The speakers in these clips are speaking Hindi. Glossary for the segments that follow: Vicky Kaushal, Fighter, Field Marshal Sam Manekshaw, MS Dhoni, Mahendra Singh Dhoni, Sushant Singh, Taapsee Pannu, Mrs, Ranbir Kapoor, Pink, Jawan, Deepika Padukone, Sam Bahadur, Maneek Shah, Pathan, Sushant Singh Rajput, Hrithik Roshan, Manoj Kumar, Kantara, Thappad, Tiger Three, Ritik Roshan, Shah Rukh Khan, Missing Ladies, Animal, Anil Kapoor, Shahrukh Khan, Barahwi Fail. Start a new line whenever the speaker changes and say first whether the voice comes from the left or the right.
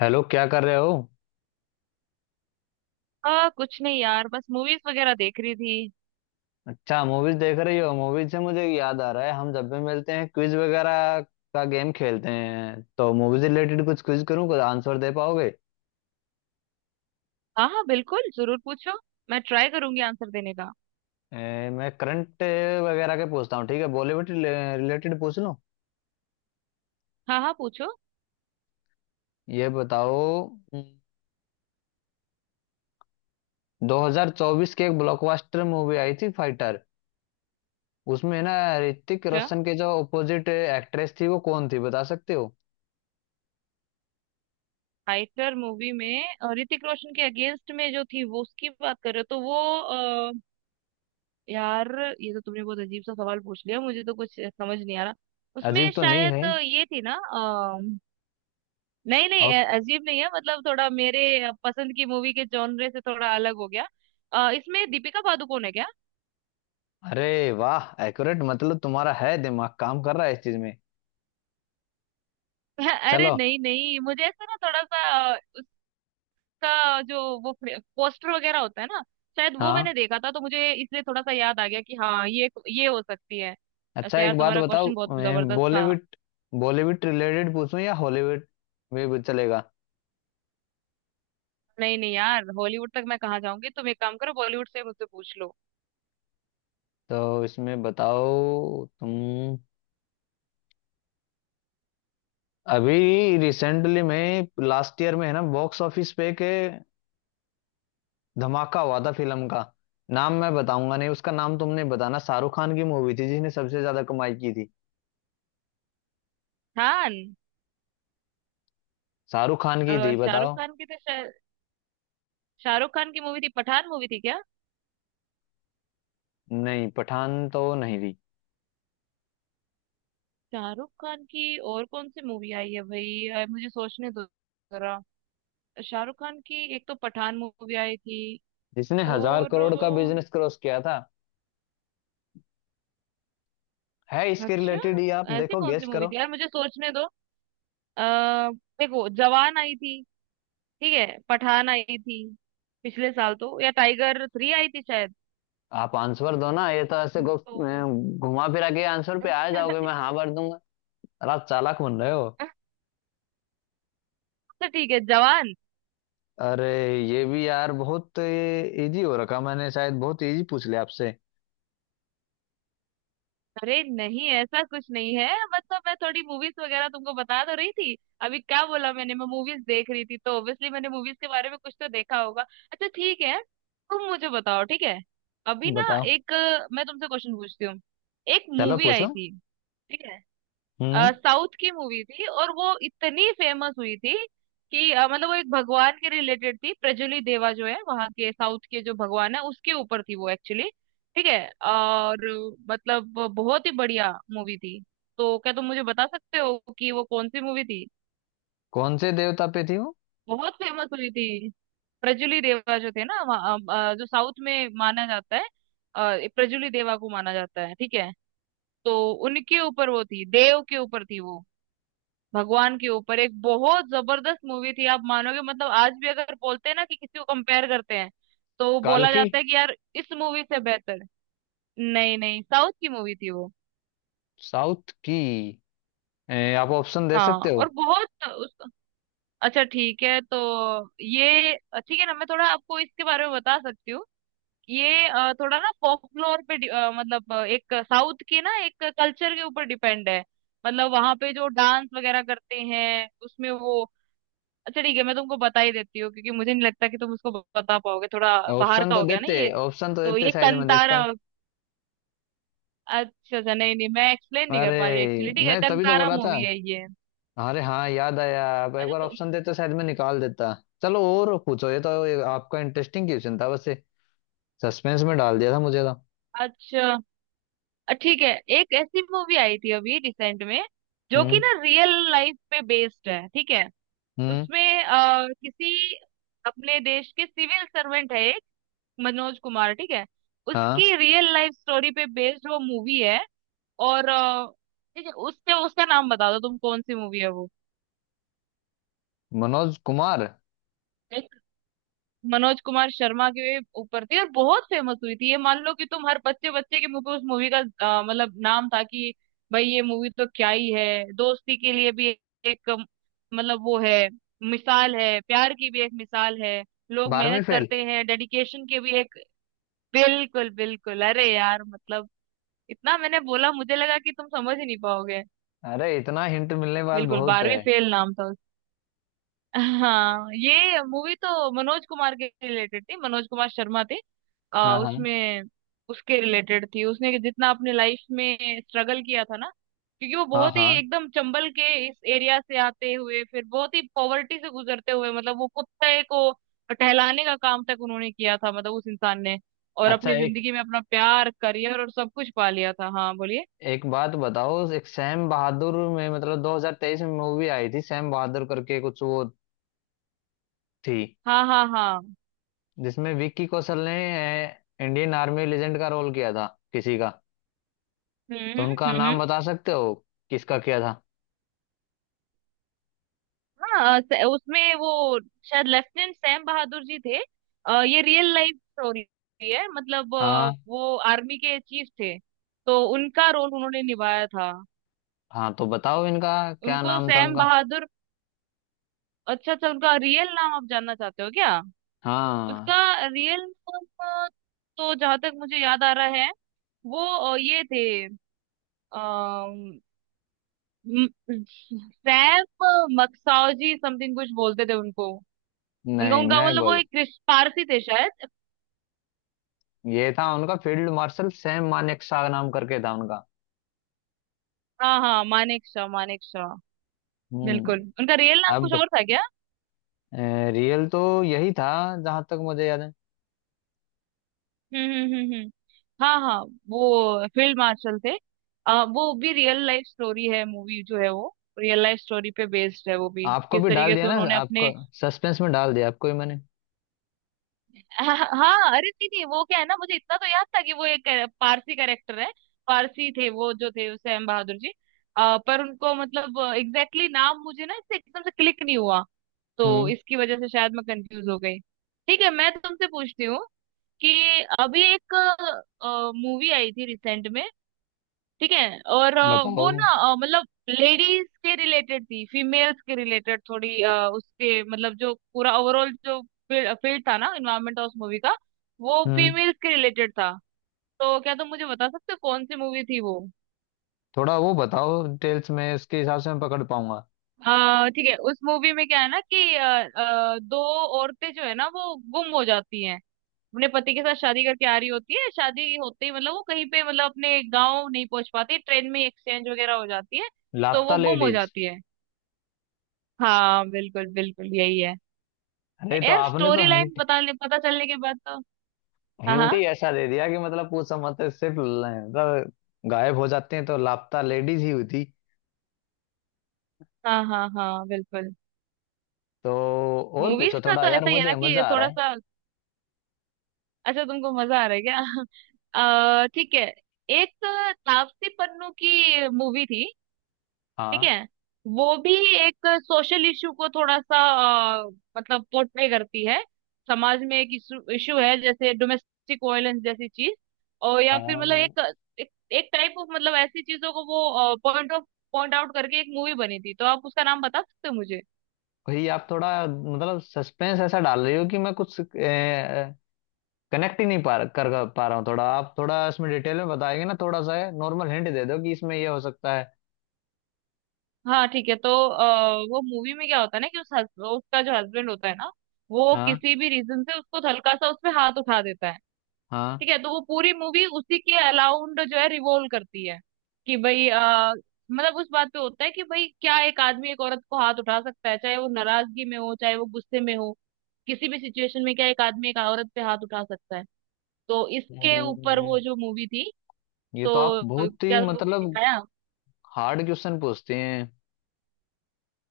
left: हेलो, क्या कर रहे हो।
right: कुछ नहीं यार, बस मूवीज वगैरह देख रही थी।
left: अच्छा, मूवीज देख रही हो। मूवीज से मुझे याद आ रहा है, हम जब भी मिलते हैं क्विज वगैरह का गेम खेलते हैं, तो मूवीज रिलेटेड कुछ क्विज करूँ, कुछ आंसर दे पाओगे।
right: हाँ हाँ, बिल्कुल, जरूर पूछो। मैं ट्राई करूंगी आंसर देने का।
left: मैं करंट वगैरह के पूछता हूँ, ठीक है बॉलीवुड रिलेटेड पूछ लो।
right: हाँ हाँ पूछो।
left: ये बताओ। हम्म, 2024 की एक ब्लॉकबस्टर मूवी आई थी फाइटर। उसमें ना ऋतिक
right: अच्छा,
left: रोशन के जो अपोजिट एक्ट्रेस थी, वो कौन थी बता सकते हो।
right: फाइटर मूवी में ऋतिक रोशन के अगेंस्ट में जो थी, वो उसकी बात कर रहे हो? तो वो अ, यार, ये तो तुमने बहुत अजीब सा सवाल पूछ लिया, मुझे तो कुछ समझ नहीं आ रहा। उसमें
left: अजीब तो नहीं है।
right: शायद ये थी ना नहीं नहीं, अजीब नहीं है, मतलब थोड़ा मेरे पसंद की मूवी के जॉनरे से थोड़ा अलग हो गया। इसमें दीपिका पादुकोण है क्या?
left: अरे वाह, एक्यूरेट, मतलब तुम्हारा है दिमाग काम कर रहा है इस चीज में।
right: अरे
left: चलो।
right: नहीं नहीं, मुझे ऐसा ना, थोड़ा सा उसका जो वो पोस्टर वगैरह होता है ना, शायद वो
left: हाँ।
right: मैंने देखा था, तो मुझे इसलिए थोड़ा सा याद आ गया कि हाँ, ये हो सकती है।
left: अच्छा
right: ऐसे यार,
left: एक बात
right: तुम्हारा
left: बताओ,
right: क्वेश्चन बहुत जबरदस्त था।
left: बॉलीवुड बॉलीवुड रिलेटेड पूछूं या हॉलीवुड में भी चलेगा।
right: नहीं नहीं यार, हॉलीवुड तक मैं कहाँ जाऊंगी? तुम एक काम करो, बॉलीवुड से मुझसे पूछ लो।
left: तो इसमें बताओ तुम, अभी रिसेंटली में लास्ट ईयर में है ना, बॉक्स ऑफिस पे के धमाका हुआ था फिल्म का। नाम मैं बताऊंगा नहीं, उसका नाम तुमने बताना। शाहरुख खान की मूवी थी जिसने सबसे ज्यादा कमाई की थी।
right: खान।
left: शाहरुख खान की थी,
right: शाहरुख
left: बताओ।
right: खान की तो शायद, शाहरुख खान की मूवी थी पठान, मूवी थी क्या?
left: नहीं, पठान तो नहीं थी।
right: शाहरुख खान की और कौन सी मूवी आई है भाई? मुझे सोचने दो जरा। शाहरुख खान की एक तो पठान मूवी आई थी,
left: जिसने हजार
right: और
left: करोड़ का बिजनेस क्रॉस किया था। है, इसके
right: अच्छा,
left: रिलेटेड ही आप
right: ऐसी
left: देखो,
right: कौन सी
left: गेस
right: मूवी
left: करो।
right: थी यार, मुझे सोचने दो। अ देखो, जवान आई थी, ठीक है, पठान आई थी, पिछले साल तो, या टाइगर 3 आई थी शायद।
left: आप आंसर दो ना, ये तो ऐसे
right: तो
left: घुमा फिरा के आंसर पे आ जाओगे, मैं हाँ भर दूंगा। और आप चालाक बन रहे हो।
right: तो ठीक है, जवान।
left: अरे ये भी यार बहुत इजी हो रखा, मैंने शायद बहुत इजी पूछ लिया आपसे।
right: अरे नहीं, ऐसा कुछ नहीं है, मतलब मैं थोड़ी मूवीज वगैरह तुमको बता तो रही थी। अभी क्या बोला मैंने? मैं मूवीज देख रही थी, तो ऑब्वियसली मैंने मूवीज के बारे में कुछ तो देखा होगा। अच्छा ठीक है, तुम मुझे बताओ, ठीक है। अभी ना
left: बताओ।
right: एक मैं तुमसे क्वेश्चन पूछती हूँ। एक
left: चलो
right: मूवी आई
left: पूछो।
right: थी, ठीक है,
left: हम्म।
right: साउथ की मूवी थी, और वो इतनी फेमस हुई थी कि मतलब वो एक भगवान के रिलेटेड थी। प्रजुलि देवा जो है, वहाँ के साउथ के जो भगवान है, उसके ऊपर थी वो एक्चुअली। ठीक है, और मतलब बहुत ही बढ़िया मूवी थी, तो क्या तुम मुझे बता सकते हो कि वो कौन सी मूवी थी?
left: कौन से देवता पे थी वो।
right: बहुत फेमस हुई थी। प्रजुलि देवा जो थे ना वहाँ, जो साउथ में माना जाता है, प्रजुलि देवा को माना जाता है, ठीक है। तो उनके ऊपर वो थी, देव के ऊपर थी वो, भगवान के ऊपर। एक बहुत जबरदस्त मूवी थी, आप मानोगे, मतलब आज भी अगर बोलते हैं ना, कि किसी को कंपेयर करते हैं, तो
left: काल
right: बोला
left: की।
right: जाता है कि यार इस मूवी से बेहतर। नहीं नहीं, साउथ की मूवी थी वो।
left: साउथ की। आप ऑप्शन दे
right: हाँ,
left: सकते
right: और
left: हो।
right: बहुत उस, अच्छा ठीक है, तो ये ठीक है ना, मैं थोड़ा आपको इसके बारे में बता सकती हूँ। ये थोड़ा ना फ्लोर पे मतलब एक साउथ के ना एक कल्चर के ऊपर डिपेंड है। मतलब वहां पे जो डांस वगैरह करते हैं, उसमें वो, अच्छा ठीक है, मैं तुमको बता ही देती हूँ, क्योंकि मुझे नहीं लगता कि तुम उसको बता पाओगे। थोड़ा बाहर
left: ऑप्शन
right: का
left: तो
right: हो गया ना
left: देते।
right: ये।
left: ऑप्शन तो
right: तो
left: देते,
right: ये
left: शायद मैं देखता।
right: कंतारा। अच्छा अच्छा, नहीं नहीं, मैं एक्सप्लेन नहीं कर
left: अरे
right: पा रही एक्चुअली। ठीक है,
left: मैं तभी तो
right: कंतारा
left: बोला था।
right: मूवी है ये।
left: अरे हाँ याद आया, आप एक
right: अच्छा
left: बार
right: तो
left: ऑप्शन देते शायद मैं निकाल देता। चलो और पूछो, ये तो ये आपका इंटरेस्टिंग क्वेश्चन था वैसे, सस्पेंस में डाल दिया था मुझे तो।
right: अच्छा, ठीक है, एक ऐसी मूवी आई थी अभी रिसेंट में, जो कि
left: हम्म।
right: ना रियल लाइफ पे बेस्ड है, ठीक है।
left: हम्म।
right: उसमें किसी अपने देश के सिविल सर्वेंट है एक, मनोज कुमार, ठीक है।
left: हाँ।
right: उसकी रियल लाइफ स्टोरी पे बेस्ड वो मूवी है, और ठीक है, उसके उसका नाम बता दो तुम, कौन सी मूवी है वो।
left: मनोज कुमार।
right: एक मनोज कुमार शर्मा के ऊपर थी, और बहुत फेमस हुई थी, ये मान लो कि तुम, हर बच्चे बच्चे के मुंह पे उस मूवी का मतलब नाम था, कि भाई ये मूवी तो क्या ही है। दोस्ती के लिए भी एक मतलब वो है, मिसाल है, प्यार की भी एक मिसाल है, लोग
left: बारहवीं
right: मेहनत
left: फेल।
right: करते हैं, डेडिकेशन के भी एक। बिल्कुल बिल्कुल, अरे यार मतलब, इतना मैंने बोला, मुझे लगा कि तुम समझ ही नहीं पाओगे।
left: अरे इतना हिंट मिलने के बाद
right: बिल्कुल,
left: बहुत है।
right: 12वीं फेल नाम था। हाँ, ये मूवी तो मनोज कुमार के रिलेटेड थी, मनोज कुमार शर्मा थे।
left: हाँ हाँ।
right: उसमें उसके रिलेटेड थी, उसने जितना अपने लाइफ में स्ट्रगल किया था ना, क्योंकि वो
left: हाँ
right: बहुत ही
left: हाँ।
right: एकदम चंबल के इस एरिया से आते हुए, फिर बहुत ही पॉवर्टी से गुजरते हुए, मतलब वो कुत्ते को टहलाने का काम तक उन्होंने किया था, मतलब उस इंसान ने, और
left: अच्छा
right: अपनी
left: एक
right: जिंदगी में अपना प्यार, करियर और सब कुछ पा लिया था। हाँ बोलिए।
left: एक बात बताओ, एक सैम बहादुर में, मतलब 2023 में मूवी आई थी सैम बहादुर करके कुछ, वो थी
right: हाँ हाँ हाँ।
left: जिसमें विक्की कौशल ने इंडियन आर्मी लेजेंड का रोल किया था किसी का। तो उनका
right: हम्म।
left: नाम बता सकते हो, किसका किया था।
right: हाँ, उसमें वो शायद लेफ्टिनेंट सैम बहादुर जी थे। ये रियल लाइफ स्टोरी है, मतलब
left: हाँ
right: वो आर्मी के चीफ थे, तो उनका रोल उन्होंने निभाया था।
left: हाँ तो बताओ इनका, क्या
right: उनको
left: नाम था
right: सैम
left: उनका।
right: बहादुर। अच्छा अच्छा, उनका रियल नाम आप जानना चाहते हो क्या?
left: हाँ
right: उसका रियल नाम, अ, तो जहां तक मुझे याद आ रहा है, वो ये थे, अम, म- सैम मक्साओजी समथिंग कुछ बोलते थे उनको। उनका
left: नहीं
right: उनका
left: मैं
right: मतलब, वो
left: बोल,
right: एक पारसी थे शायद।
left: ये था उनका फील्ड मार्शल सैम मानेकशॉ नाम करके था उनका।
right: हाँ हाँ, मानेक शाह, मानेक शाह।
left: हम्म।
right: बिल्कुल, उनका रियल नाम कुछ
left: अब
right: और था क्या?
left: रियल तो यही था, जहां तक मुझे याद है।
right: हम्म हम्म हम्म हम्म। हाँ हाँ, वो फील्ड मार्शल थे। वो भी रियल लाइफ स्टोरी है, मूवी जो है वो रियल लाइफ स्टोरी पे बेस्ड है, वो भी,
left: आपको
right: किस
left: भी डाल
right: तरीके
left: दिया
right: से
left: ना,
right: उन्होंने
left: आपको
right: अपने,
left: सस्पेंस में डाल दिया, आपको ही मैंने।
right: हाँ हाँ, अरे नहीं नहीं, वो क्या है ना, मुझे इतना तो याद था कि वो एक पारसी कैरेक्टर है, पारसी थे वो, जो थे सैम बहादुर जी। पर उनको, मतलब, एग्जैक्टली नाम मुझे ना इससे एकदम से क्लिक नहीं हुआ, तो
left: हम्म।
right: इसकी वजह से शायद मैं कंफ्यूज हो गई। ठीक है, मैं तुमसे पूछती हूँ कि अभी एक मूवी आई थी रिसेंट में, ठीक है, और वो
left: बताओ।
right: ना मतलब लेडीज के रिलेटेड थी, फीमेल्स के रिलेटेड थोड़ी उसके मतलब जो पूरा ओवरऑल, जो फील्ड था ना, इन्वायरमेंट ऑफ मूवी का, वो
left: हम्म।
right: फीमेल्स के रिलेटेड था, तो क्या तुम मुझे बता सकते हो कौन सी मूवी थी वो?
left: थोड़ा वो बताओ डिटेल्स में, इसके हिसाब से मैं पकड़ पाऊंगा।
right: ठीक है, उस मूवी में क्या है ना कि दो औरतें जो है ना, वो गुम हो जाती हैं, अपने पति के साथ शादी करके आ रही होती है, शादी होते ही मतलब वो कहीं पे, मतलब अपने गांव नहीं पहुंच पाती, ट्रेन में एक्सचेंज वगैरह हो जाती है, तो
left: लापता
right: वो गुम हो
left: लेडीज।
right: जाती है। हाँ बिल्कुल बिल्कुल, यही है।
left: अरे तो
right: यार
left: आपने तो
right: स्टोरी लाइन
left: हिंट,
right: बताने, पता चलने के बाद तो, हाँ
left: हिंट
right: हाँ
left: ही ऐसा दे दिया कि मतलब पूछ समझ तो सिर्फ ल- मतलब गायब हो जाते हैं तो लापता लेडीज ही हुई थी।
right: हाँ हाँ हाँ, बिल्कुल।
left: तो और
right: मूवीज
left: पूछो
right: का
left: थोड़ा,
right: तो
left: यार
right: ऐसा ही है ना,
left: मुझे
right: कि
left: मजा आ रहा
right: थोड़ा
left: है।
right: सा, अच्छा तुमको मजा आ रहा है क्या? ठीक है, एक तापसी पन्नू की मूवी थी, ठीक
left: हाँ
right: है, वो भी एक सोशल इशू को थोड़ा सा अ, मतलब पोर्ट्रे करती है। समाज में एक इशू, इशू है जैसे डोमेस्टिक वायलेंस जैसी चीज, और या फिर मतलब
left: हाँ।
right: एक, एक टाइप ऑफ, मतलब ऐसी चीजों को वो, पॉइंट आउट करके एक मूवी बनी थी, तो आप उसका नाम बता सकते हो मुझे?
left: भाई आप थोड़ा मतलब सस्पेंस ऐसा डाल रही हो कि मैं कुछ कनेक्ट ही नहीं पा रहा हूँ। थोड़ा आप थोड़ा इसमें डिटेल में बताएंगे ना, थोड़ा सा नॉर्मल हिंट दे दो कि इसमें ये हो सकता है।
right: हाँ ठीक है, तो वो मूवी में क्या होता है ना कि उसका जो हस्बैंड होता है ना, वो
left: हाँ
right: किसी भी रीजन से उसको हल्का सा उस पे हाथ उठा देता है,
left: हाँ।
right: ठीक है। तो वो पूरी मूवी उसी के अलाउंड जो है रिवॉल्व करती है, कि भाई मतलब उस बात पे होता है कि भाई, क्या एक आदमी एक औरत को हाथ उठा सकता है? चाहे वो नाराजगी में हो, चाहे वो गुस्से में हो, किसी भी सिचुएशन में क्या एक आदमी एक औरत पे हाथ उठा सकता है? तो इसके ऊपर
left: हम्म,
right: वो जो मूवी थी,
left: ये तो आप
right: तो
left: बहुत ही
right: क्या तुमको कुछ
left: मतलब
right: दिखाया?
left: हार्ड क्वेश्चन पूछते हैं।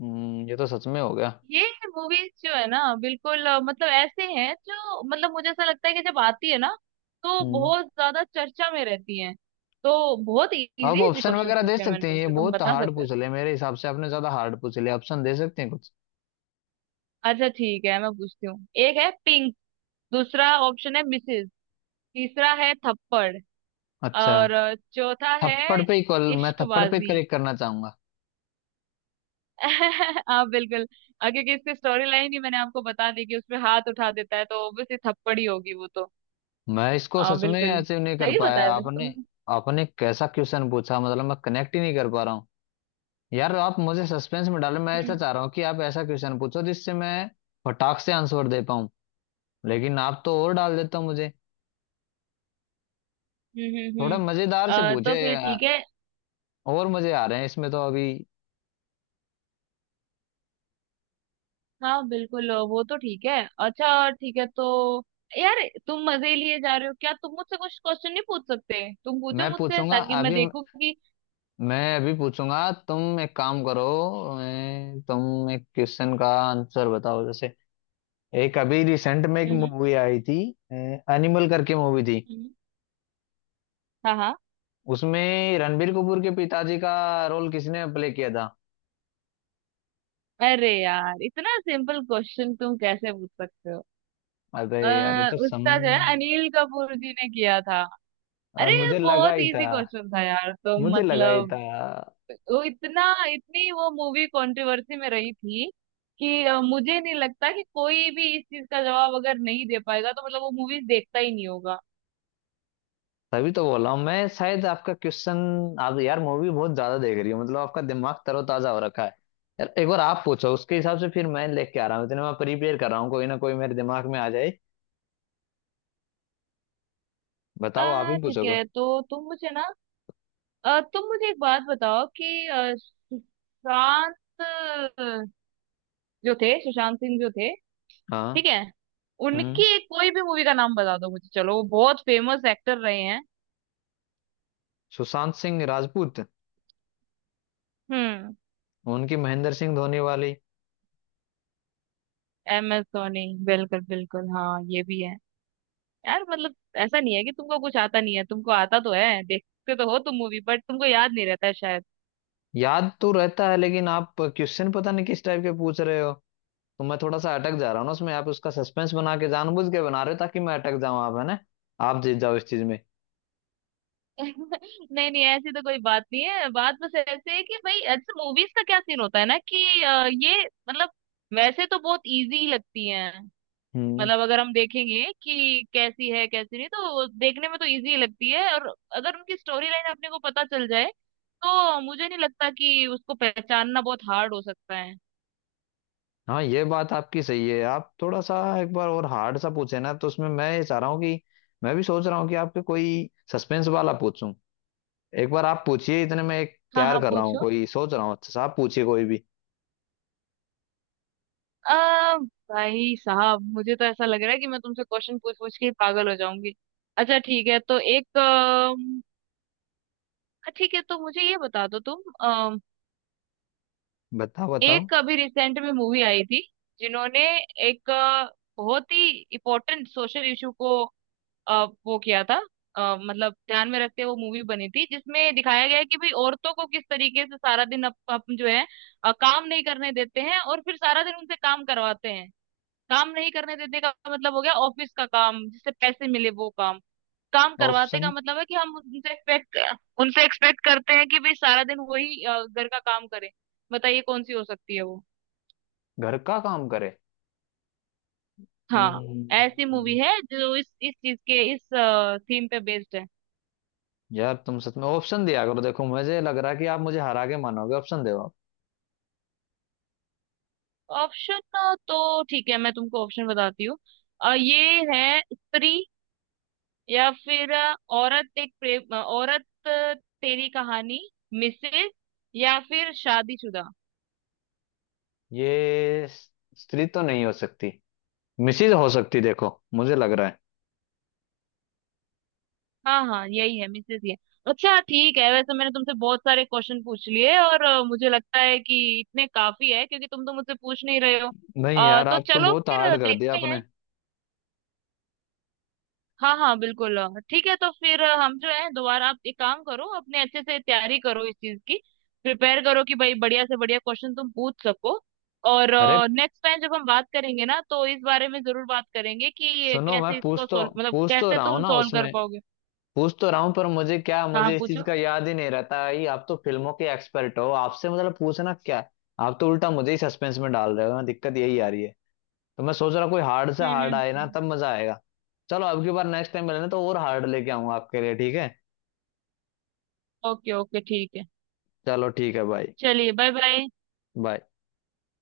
left: ये तो सच में हो गया।
right: ये मूवीज जो है ना, बिल्कुल मतलब ऐसे हैं जो, मतलब मुझे ऐसा लगता है कि जब आती है ना, तो
left: हम्म।
right: बहुत ज्यादा चर्चा में रहती हैं, तो बहुत इजी
left: आप
right: इजी
left: ऑप्शन
right: क्वेश्चन
left: वगैरह दे
right: पूछे मैंने
left: सकते हैं, ये
right: तुमसे, तुम
left: बहुत
right: बता
left: हार्ड
right: सकते हो।
left: पूछ लिया, मेरे हिसाब से आपने ज्यादा हार्ड पूछ लिया। ऑप्शन दे सकते हैं कुछ।
right: अच्छा ठीक है, मैं पूछती हूँ, एक है पिंक, दूसरा ऑप्शन है मिसेज, तीसरा है थप्पड़,
left: अच्छा,
right: और चौथा है
left: थप्पड़ पे ही कॉल, मैं थप्पड़ पे
right: इश्कबाजी।
left: करेक्ट करना चाहूंगा।
right: आप बिल्कुल, क्योंकि इसकी स्टोरी लाइन ही मैंने आपको बता दी कि उसमें हाथ उठा देता है, तो ऑब्वियसली थप्पड़ ही होगी वो तो।
left: मैं इसको सच में
right: बिल्कुल
left: ऐसे नहीं कर
right: सही
left: पाया,
right: बताया वैसे
left: आपने
right: तुमने।
left: आपने कैसा क्वेश्चन पूछा, मतलब मैं कनेक्ट ही नहीं कर पा रहा हूँ। यार आप मुझे सस्पेंस में डालें, मैं ऐसा
right: हम्म
left: चाह रहा हूँ कि आप ऐसा क्वेश्चन पूछो जिससे मैं फटाक से आंसर दे पाऊँ, लेकिन आप तो और डाल देते हो मुझे।
right: हम्म हम्म
left: थोड़ा
right: हम्म।
left: मजेदार से
right: तो
left: पूछे,
right: फिर ठीक है,
left: और मजे आ रहे हैं इसमें तो अभी।
right: हाँ बिल्कुल वो तो ठीक है। अच्छा ठीक है, तो यार तुम मजे लिए जा रहे हो क्या? तुम मुझसे कुछ क्वेश्चन नहीं पूछ सकते? तुम पूछो
left: मैं
right: मुझसे,
left: पूछूंगा
right: ताकि मैं
left: अभी,
right: देखूं कि,
left: मैं अभी पूछूंगा। तुम एक काम करो, मैं तुम एक क्वेश्चन का आंसर बताओ, जैसे एक अभी रिसेंट में एक
right: हम्म हम्म।
left: मूवी आई थी एनिमल करके मूवी थी,
right: हम्म। हाँ हाँ,
left: उसमें रणबीर कपूर के पिताजी का रोल किसने प्ले किया था।
right: अरे यार, इतना सिंपल क्वेश्चन तुम कैसे पूछ सकते हो?
left: अबे यार ये तो
right: उसका
left: समझ।
right: जो है अनिल कपूर जी ने किया था। अरे ये
left: मुझे लगा
right: बहुत
left: ही था।
right: इजी क्वेश्चन था यार, तुम
left: मुझे लगा ही था,
right: मतलब, वो इतना इतनी वो मूवी कंट्रोवर्सी में रही थी कि मुझे नहीं लगता कि कोई भी इस चीज का जवाब अगर नहीं दे पाएगा, तो मतलब वो मूवीज देखता ही नहीं होगा।
left: तभी तो बोला हूँ मैं शायद। आपका क्वेश्चन, आप यार मूवी बहुत ज्यादा देख रही हो, मतलब आपका दिमाग तरोताजा हो रखा है। यार एक बार आप पूछो, उसके हिसाब से फिर मैं लेके आ रहा हूँ, इतने मैं प्रिपेयर कर रहा हूँ, कोई ना कोई मेरे दिमाग में आ जाए। बताओ, आप
right: आ
left: ही
right: ठीक
left: पूछोगे।
right: है, तो तुम मुझे ना, तुम मुझे एक बात बताओ, कि सुशांत, अ, जो थे, सुशांत सिंह जो थे, ठीक
left: हाँ।
right: है, उनकी
left: हम्म।
right: एक कोई भी मूवी का नाम बता दो मुझे, चलो, वो बहुत फेमस एक्टर रहे हैं।
left: सुशांत सिंह राजपूत,
right: हम्म।
left: उनकी महेंद्र सिंह धोनी वाली।
right: MS धोनी, बिल्कुल बिल्कुल, हाँ ये भी है। यार मतलब ऐसा नहीं है कि तुमको कुछ आता नहीं है, तुमको आता तो है, देखते तो हो तुम मूवी, बट तुमको याद नहीं रहता है शायद।
left: याद तो रहता है, लेकिन आप क्वेश्चन पता नहीं किस टाइप के पूछ रहे हो, तो मैं थोड़ा सा अटक जा रहा हूँ ना उसमें। आप उसका सस्पेंस बना के जानबूझ के बना रहे हो, ताकि मैं अटक जाऊं, आप है ना, आप जीत जाओ इस चीज में।
right: नहीं नहीं, ऐसी तो कोई बात नहीं है, बात बस ऐसे है कि भाई, अच्छा मूवीज का क्या सीन होता है ना कि ये, मतलब वैसे तो बहुत इजी लगती है,
left: हम्म।
right: मतलब अगर हम देखेंगे कि कैसी है कैसी नहीं, तो देखने में तो इजी लगती है, और अगर उनकी स्टोरी लाइन अपने को पता चल जाए, तो मुझे नहीं लगता कि उसको पहचानना बहुत हार्ड हो सकता है।
left: हाँ ये बात आपकी सही है। आप थोड़ा सा एक बार और हार्ड सा पूछे ना, तो उसमें मैं ये चाह रहा हूँ कि, मैं भी सोच रहा हूँ कि आपके कोई सस्पेंस वाला पूछूं। एक बार आप पूछिए, इतने में एक
right: हाँ हाँ
left: तैयार कर रहा हूँ,
right: पूछो।
left: कोई सोच रहा हूँ अच्छा सा, आप पूछिए कोई भी।
right: आ, भाई साहब, मुझे तो ऐसा लग रहा है कि मैं तुमसे क्वेश्चन पूछ पूछ के ही पागल हो जाऊंगी। अच्छा ठीक है, तो एक, ठीक है, तो मुझे ये बता दो तुम, अम,
left: बताओ बताओ।
right: एक अभी रिसेंट में मूवी आई थी, जिन्होंने एक बहुत ही इम्पोर्टेंट सोशल इशू को वो किया था। मतलब ध्यान में रखते हुए वो मूवी बनी थी, जिसमें दिखाया गया है कि भाई, औरतों को किस तरीके से सारा दिन अप जो है काम नहीं करने देते हैं, और फिर सारा दिन उनसे काम करवाते हैं। काम नहीं करने देने का मतलब हो गया ऑफिस का काम, जिससे पैसे मिले, वो काम। काम करवाते
left: ऑप्शन।
right: का मतलब है कि हम उनसे एक्सपेक्ट करते हैं कि भाई सारा दिन वही घर का काम करें। बताइए कौन सी हो सकती है वो?
left: घर का काम करे।
right: हाँ, ऐसी
left: हम्म।
right: मूवी है जो इस चीज के इस थीम पे बेस्ड है।
left: यार तुम सच में ऑप्शन दिया करो, देखो मुझे लग रहा है कि आप मुझे हरा के मानोगे, ऑप्शन दो आप।
right: ऑप्शन तो ठीक है, मैं तुमको ऑप्शन बताती हूँ। ये है स्त्री, या फिर औरत एक प्रेम, औरत, तेरी कहानी, मिसेज, या फिर शादीशुदा।
left: ये स्त्री तो नहीं हो सकती, मिसिज हो सकती देखो, मुझे लग रहा है।
right: हाँ हाँ यही है, मिसेस, ये। अच्छा ठीक है, वैसे मैंने तुमसे बहुत सारे क्वेश्चन पूछ लिए, और मुझे लगता है कि इतने काफी है, क्योंकि तुम तो मुझसे पूछ नहीं रहे हो।
left: नहीं यार,
right: तो
left: आप तो
right: चलो
left: बहुत हार्ड
right: फिर
left: कर दिया
right: देखते
left: आपने।
right: हैं। हाँ हाँ, बिल्कुल, ठीक है, तो फिर हम जो है दोबारा, आप एक काम करो, अपने अच्छे से तैयारी करो इस चीज की, प्रिपेयर करो, कि भाई बढ़िया से बढ़िया क्वेश्चन तुम पूछ सको, और
left: अरे
right: नेक्स्ट टाइम जब हम बात करेंगे ना, तो इस बारे में जरूर बात करेंगे कि ये
left: सुनो, मैं
right: कैसे
left: पूछ
right: इसको
left: तो,
right: सोल्व, मतलब
left: पूछ तो
right: कैसे
left: रहा हूँ
right: तुम
left: ना
right: सोल्व कर
left: उसमें,
right: पाओगे।
left: पूछ तो रहा हूँ, पर मुझे क्या,
right: हाँ
left: मुझे इस चीज
right: पूछो।
left: का याद ही नहीं रहता है। आप तो फिल्मों के एक्सपर्ट हो, आपसे मतलब पूछना क्या है? आप तो उल्टा मुझे ही सस्पेंस में डाल रहे हो ना, दिक्कत यही आ रही है। तो मैं सोच रहा कोई हार्ड से
right: हम्म हम्म
left: हार्ड आए ना
right: हम्म।
left: तब मजा आएगा। चलो अब की बार, नेक्स्ट टाइम मिलना तो और हार्ड लेके आऊंगा आपके लिए, ठीक है।
right: ओके ओके ठीक है।
left: चलो ठीक है भाई।
right: चलिए, बाय बाय।
left: बाय।